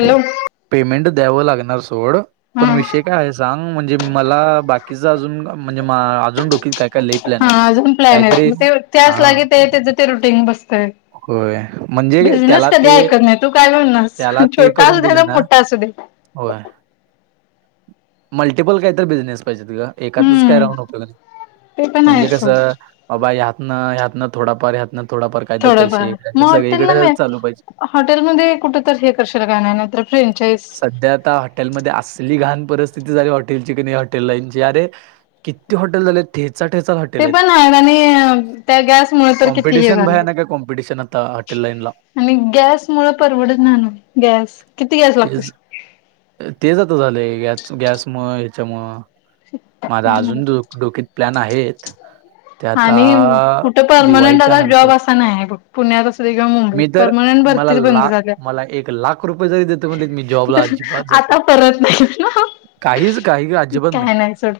Hello payment द्यावं लागणार सोड हा पण विषय काय आहे सांग म्हणजे मला बाकीच अजून म्हणजे अजून डोकीत काय काय ले हा अजून प्लॅन आहे ते त्याच लागे ते त्याच ते रुटीन बसतय होय म्हणजे बिझनेस त्याला कधी ते ऐकत नाही तू काय म्हणणारस त्याला ते छोटा करून असू दे ना दिलं मोठा असू दे होय मल्टिपल कायत बिझनेस च काय हम्म राह ते पण आहे म्हणजे कस सोड बाबा ह्यात थोडफार्यात ना थोडाफार काही तर थोडंफार पैसे मग सगळी हॉटेलला इकडे मी चालू पाहिजे हॉटेलमध्ये कुठ तर हे करशील काय नाही नाहीतर फ्रेंचाईज सध्या आता हॉटेलमध्ये असली घण परत झा हॉटेलची की नाही हॉटलईन ची अर किती हॉटेल झाले ह ते पण आहेत आणि त्या गॅस मुळ तर किती हे झालय क कॉपटिशन आता हटल लाईनला आणि गॅस मुळ परवडत ना ना गॅस किती गॅस लागते तेच तेच आता झालंय ग गॅस म त्याच्यामु माझा काय नाही अजूनो डोकत प्लॅन आहेत ते आता आणि कुठे परर्मनंट दिवाळीच्या आता नंतर जॉब असा नाही नाही पुण्यात अस किवा मुंबईत मी तर परमनंट मला भरतीच बंद लाख झाल्या मला एक लाख रुपये जरी देतो म्हणले मी जॉबला अजिबात जात नाही आता परत नाही ना काहीच काही अजिबात काय नाही सोड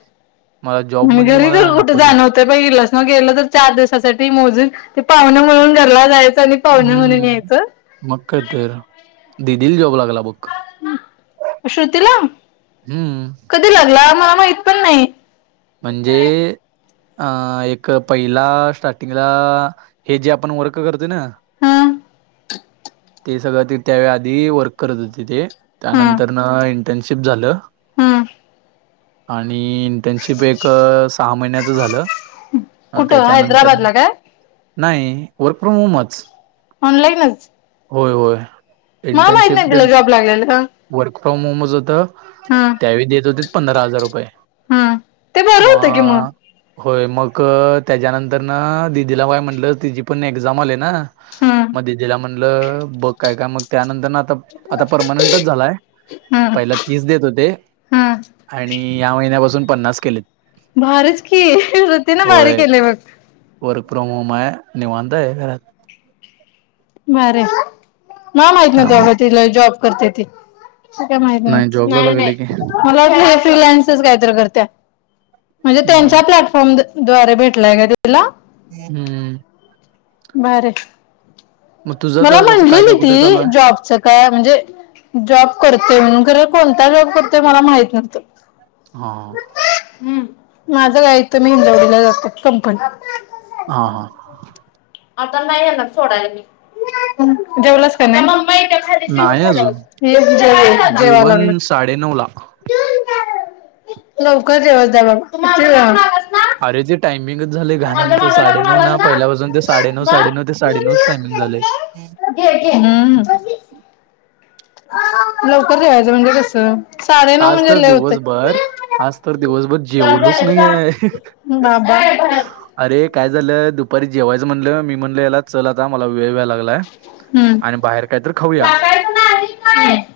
मला जॉब म्हणजे घरी मला जर कुठे नकोच आहे जाण होतंय प इलास मग गेलं तर चार दिवसासाठी मोजून ते पाहणे म्हणूनरला जायच हम्म मग ख तर दिदीील जॉब लागला बुक श्रुतला हम्म कधी लागला मला माहित पण नाही म्हणजे अ एक पहिला स्टार्टिंगला हे जे आपण वर्क करतो ना हं ते सगळं ते त्यावेळे आधी वर्क करत होते ते त्यानंतरन इंटर्नशिप झालं हम्म आणि त्यांची अ, कुठं त्याच्यानंतर हैदराबादला काय नाही वर्क फ्रॉम होमच ऑनलाईनच होय होय मला माहित इंटर्नशिप नाही तिला जॉब लागलेला वर्क प्र मोोमोज होत हं त्यावे देत होते पंधरा हजार रुपये हं ते बरं म होतं की मग होय मग त्याच्यानंतर ना दिदीला काय म्हटलं तिची पण एक्झाम आली ना हं मध्ये जला म्हणलं बघय का मग त्यानंतर आता परमनंटच झालाय हा पहिला तीस देत होते हा आणि या महिन्यापासून पन्नास केलेत भारीच की शृती ना भारी होय केलेय मग वर्क फ्रॉम होम आहे निवाांता आहे घरात बर ना माहित नत त्यामुळ बाबा तिला जॉब करते ती काय नाही जॉबला माहितीग लागले की मला वाट फ्रीलान्सच कायत करत म्हणजे त्यांच्या नाही प्लॅटफॉर्म द द्वारे भेटलाय काय तुला. हम्म बरंय म मला म्हणलेली ती जॉबच काय म्हणजे जॉब करतोय म्हणून खर कोणता जॉब करतोय मला माहित नव्हतं. हा माझं काय इथ मी हिंजवडीला जातोय कंपनीत. हा हा आता नाहीणा येणार सोडाय मी जेवलास का नाय. नाही अजून जेव ये जेवायला लागलोय जेवण साडे नऊ ला. [inaudible] लवकर जेवतजा बाबा किती वेळ. अरेज टाईम मिंगच झालंय घाणआमच साडे नऊ ना पहिल्यापासून ते साडे नऊ, साडे नऊ, ते साडे नऊच टाइमिंग झालंय. घे घे [inaudible] लवकर जेवायचं म्हणजे कस आज तर दिवसभर आज तर दिवसभर जेवलोच नाहीय. बाबा अरे काय झालं दुपारी जेवायचं म्हणल मी म्हणल याला चल आता मला वे वेळ व्हायलागलाय हम्म आणि बाहेर कायतर खाऊया हम्म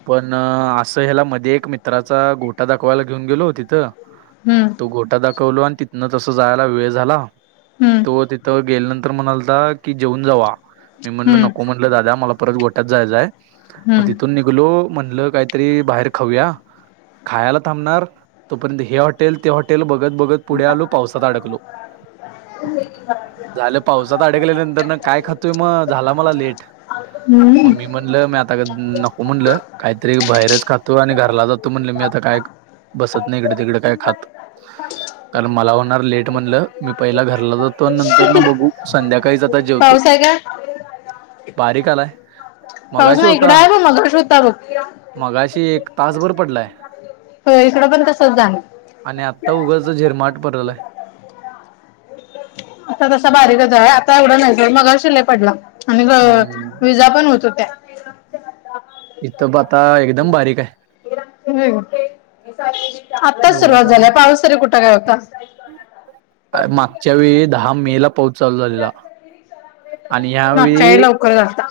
पण अ अस ह्याला मध्ये एक मित्राचा गोटा दाखवायला घेऊन गेलो तिथं तो गोटा दाख कवलो आणि तिथनं तस जायला वेळ झाला हम्म तो तिथं गेल्यानंतर तर म्हणालता की जेऊन जावा मी म्हणल हम्म नको म्हणलं दादया मला परत गोठ्यात जायचंय. मग हम्म तिथून निघलो म्हणल काहीतरी बाहेर खाऊया. खायला थांबणार तोपर्यंत हे हॉटेल ते हॉटेल बघ बगत बगत पुढे आलो पावसात अडकलो. झालं पावसात अडकल्या नंतर न काय खातोय म झाला मला लेट. म हम्म मी म्हणलं मी आता नको म्हणलं काहीतरी बाहेरच खातो आणि घरला जातो म्हणल मी आता काय बसत नाही इकड तिकड काय खात. कारण मला होणार लेट म्हणलं मी पहिला घरला जातो आणि नंतर न बघू संध्याका काहीज आता जेवतो पाऊस आहे का बारीक आलाय. पाऊस मगाशी नाही इकडं होता आहे बघ मगाशी होता बघ मगाशी एक तासभर पडलाय. हो इकडं पण तसच जाल. झिरमाठ पडालाय. आता तसा बारीकच हाय आता एवढं नाही सोड मगाशी लय पडला. आणि अ हम्म विजा पण होत होत्या. इथ ब आता एकदम बारीक हाय. हम् आताच एवढा सुरुवात झाल्या काय पाऊस तरी कुठं काय होता. मागच्या वेळी दहा मे ला पाऊस चालू झालेला. आणि मागच्या वेळी ह्यावेळी लवकर झालता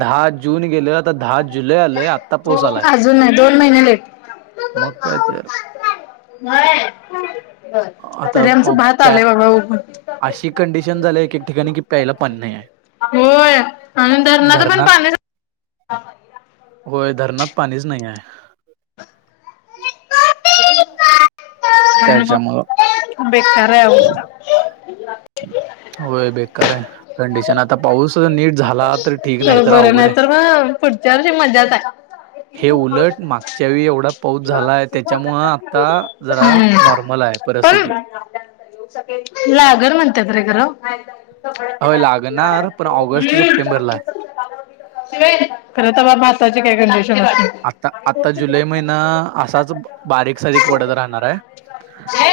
दहा जून गेलं आता दहा ज जुलै आलंय आता पाऊस आलाय अजून नाही दोन महिने लेट मग काय तर. आता तरी आमच प भात प्या आलाय बाबा उगून. अशी कंडिशन झाल्या एक एक ठिकाणी की प्यायला पाणी नाहीय. होय आणि धरणाच पण धरणात पाणी होय धरणात पाणीच नाहीय. म त्याच्यामुळं बेकार हाय अवस्था. होय बेकार हाय कंडिशन आता पाऊस नीट झाला ठीक नाही तर बरं अवघड आहे नाहीतर म पुढच्या वर्षी मज्जाच हाय. हे उलट मागच्यावेळी एवढा पाऊच झालाय त्याच्यामुंळ आता जरा नॉर्मल आहे परिस्थिती. लागर म्हणतात रे गरं. [inaudible] होय लागणार पण ऑगस्ट सप्टेंबरला खरंता महत्वाची काय कंडिशन असते. आता आता जुलै महिना असाच बारीकसारीक पडत राहणार आहे.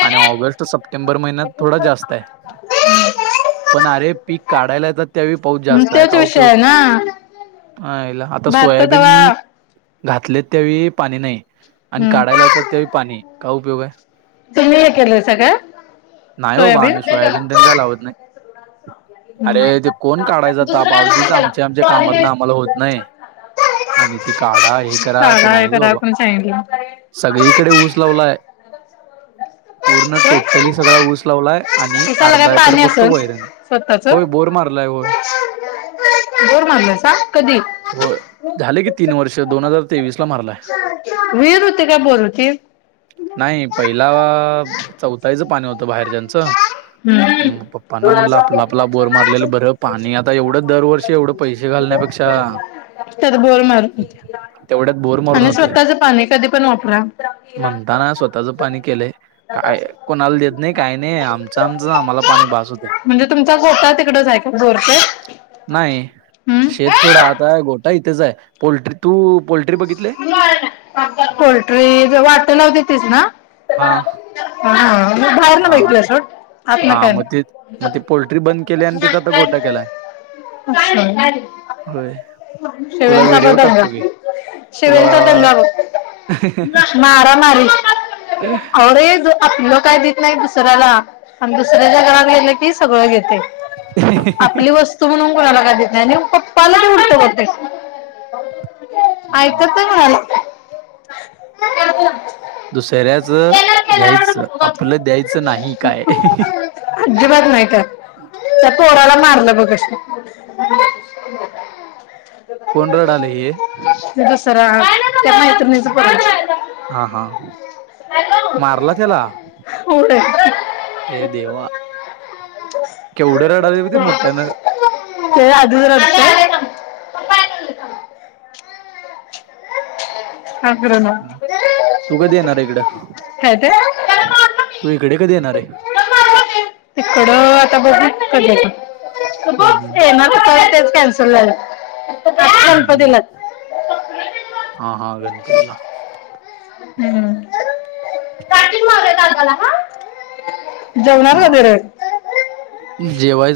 आणि ऑगस्ट सप्टेंबर महिन्यात थोडा जास्त आहे. पण अरे पीक काढायला य तर त्यावेळी पाऊस हम्म जास्त आहे तेच का विषय उपयोग. आयला ह बारक कवा घातले त्यावेळी पाणी नाही. आणि हम्म. काढायला येतात ते पाणी का उपयोग आहे. तुम्ही हे केलंयसा काय नाही बाबा आम्ही सोयाबीन तेन काय लावत नाही. अरे हम्म. ते कोण काढायचं तप आधीच आमच्या आमच्या कामातन आम्हाला होत नाही. आणी ते. काढा हे करा ते काढा हे नाहीच करा बाबा कोणी सांगितलं. सगळीकडे ऊस लावलाय. पूर्ण काय? टोटली सगळा ऊस लावलाय आणि उसाला काय अर्धा एकर पाणी फक्त असल वैरन. होय स्वतःच? बोर मारलाय होय. कधी. हो झाले की तीन वर्ष दोन हजार तेवीस ला मारलाय वीहिर होती का बोर होती. नाही पहिला चौथाईचं पाणी होत बाहेरच्याचं. हम्म म पप्पांना म्हण आपला आपला बोर मारलेलं बरं पाणी आता एवढं दरवर्षी एवढं पैसे घाल त्यात बोर मारत नाहीत. तेवढ्यात बोर मारून आणि होतोय स्वतःच पाणी कधी पण वापरा. म्हणताना स्वतःच पाणी केलंय काय कोणाला देत. नाही काही नाही आमचं आमचं ना आम्हाला पाणी बस होतय. म्हणजे तुमचा गोठा तिकडच आहे का बोर ते? नाही हम्म शेत थोडा आताय गोटा ही हिताचं आहे पोल्ट्री तू पोल्ट्री बघितले पोल्ट्री वाटला होती तीच ना? हा हा मी बाहेरन हा बघितलं सोड. आतन हा काय? मग ते मग ते पोल्ट्री बंद केली आणि तिथं आता गोटा केलाय होय तुला व्हिडिओ टाकतो की [unintelligible] [inaudible] तुला दंगा बघ. मारा मारी अरेच आपलं काय देत नाही दुस दुसऱ्याला आणि दुसऱ्याच्या घरात गेले की सगळं घेतय. आपली वस्तू म्हणून कोणाला काय देत नाय आणि पप्पाला मग आयकत नाही कोणाला. ह. दुसऱ्याच घ्यायचं आपलं द्यायचं नाही काय? अजिबात नाही का. [unintelligible] पोराला मारलं बग कशी. कोण रडाले हे त दसरा त्या मैत्ररणीच परत. हा हा मारला त्याला. उलट हे देवा! केवढ रडाली बगती मोठ्यान. ते अधीच रडतयं. आग्रह तू कधी येणार इकडं? काय ते तू इकडे कधी येणार आहे. थोडं आता बघू कधी यायचं हम्म, हम्म, [inaudible] [unintelligible] हम्म हम् हा हा गणपतीला. हम्मची मागय का आला हा जेवणार मग वधरे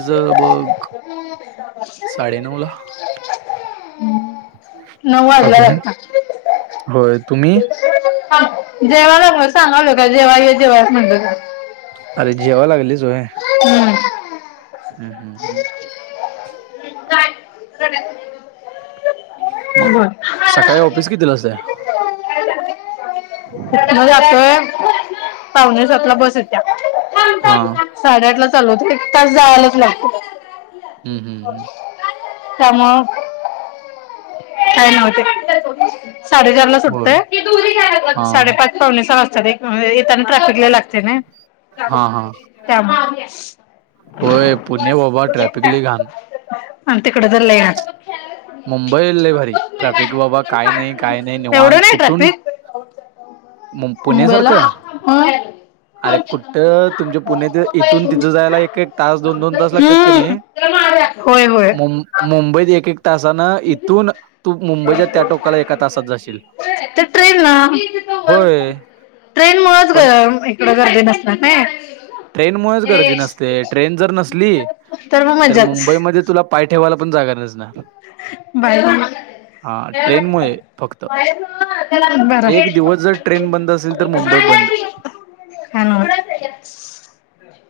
ज बघ साडेनऊ ला नऊ वाजला अजून आहे? लाता होय तुम्ही जेवाला म सांगावल का जेव ये जेव म्हणत अरे जेवा लागलीचोय हम् ह हम्म हम्म हम् ब मग सकाळी ऑफिस कितीलास इथन जातोय पावुणे स्वतला बस येत्या हा साडेआठ ला चालवत एक तास जायलाच लागत हम्म हम्म हम्म त्या म काय नव्हते साडेचार ला होय सुटतय हा साडेपाच पावणेचा वाजताात येताना ट्रॅफिकला लागते ना हा हा त्यामुळे होय पुणे वबा ट्रॅफिक ल घाण अ त कडदल मुंबई ये आहे भारी ट्रॅफिक बाबा काय नाही काय नाही निवण एवढं नाही कुठून ट्रॅफिक म पुण्या मुंबईला सारखं अरे कुठठ तुमच्या पुण्या इथून तिथं जायला एक एक तास दोन दोन हम्म होय होय मुबईत त इथून तू मुंबईच्या त्या टोकाला एका तासात जाशील ते ट्रेन ना होय ट्रेन मुळच पण इडं गर्दी नसत नाही ट्रेनमुळेच गर्दी नसते ट्रेन जर नसली मग तर मजाच मुंबईमध्ये तुला पाय ठेवायला पण जागा नसणार बाय हा ट्रेन मु फक्त बरं. काय एक दिवस जर ट्रेन बंद असेल तर मुंबई बंद का ना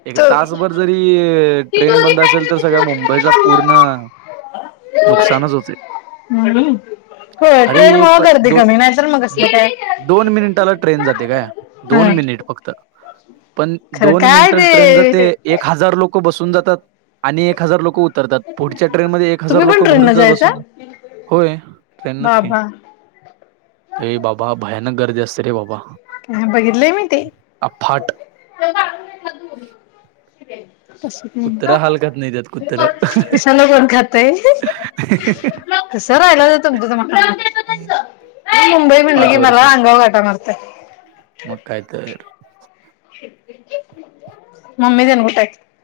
एक तासभर जरी ट्रेन बंद असेल तर सगळ्या मुंबईचा पूर्ण नुकसानच होते हम हो अरे ट्रेन हे मग प गर्दी दो कमी नाहीतर मग दो कसलं काय दोन मिनिटाला ट्रेन जाते काय हा दोन मिनिट फक्त पण खरं दोन काय मिनटल ट्रेन जाते ते एक हजार लोक बसून जातात आणि एक हजार लोक तर त्यात पुढच्या ट्रेनमध्येध्ये एक हजार तुम्ही पण लोक ट्रेन भरून न जात जायचा बसून होय ट्रेन नच की बाबा अ बाबा भयानक गर्दी असते रे बाबा बघितलेय मी ते अफाट [inaudible] कुत्र हलकत नाही त्यात कुत्र कशाला कोण खातय तसं राहिलं तुमच त मगड हम मुंबई म्हणली गी मला अंगाव घाटा मारते मकाय तरर म्मी देण कुठ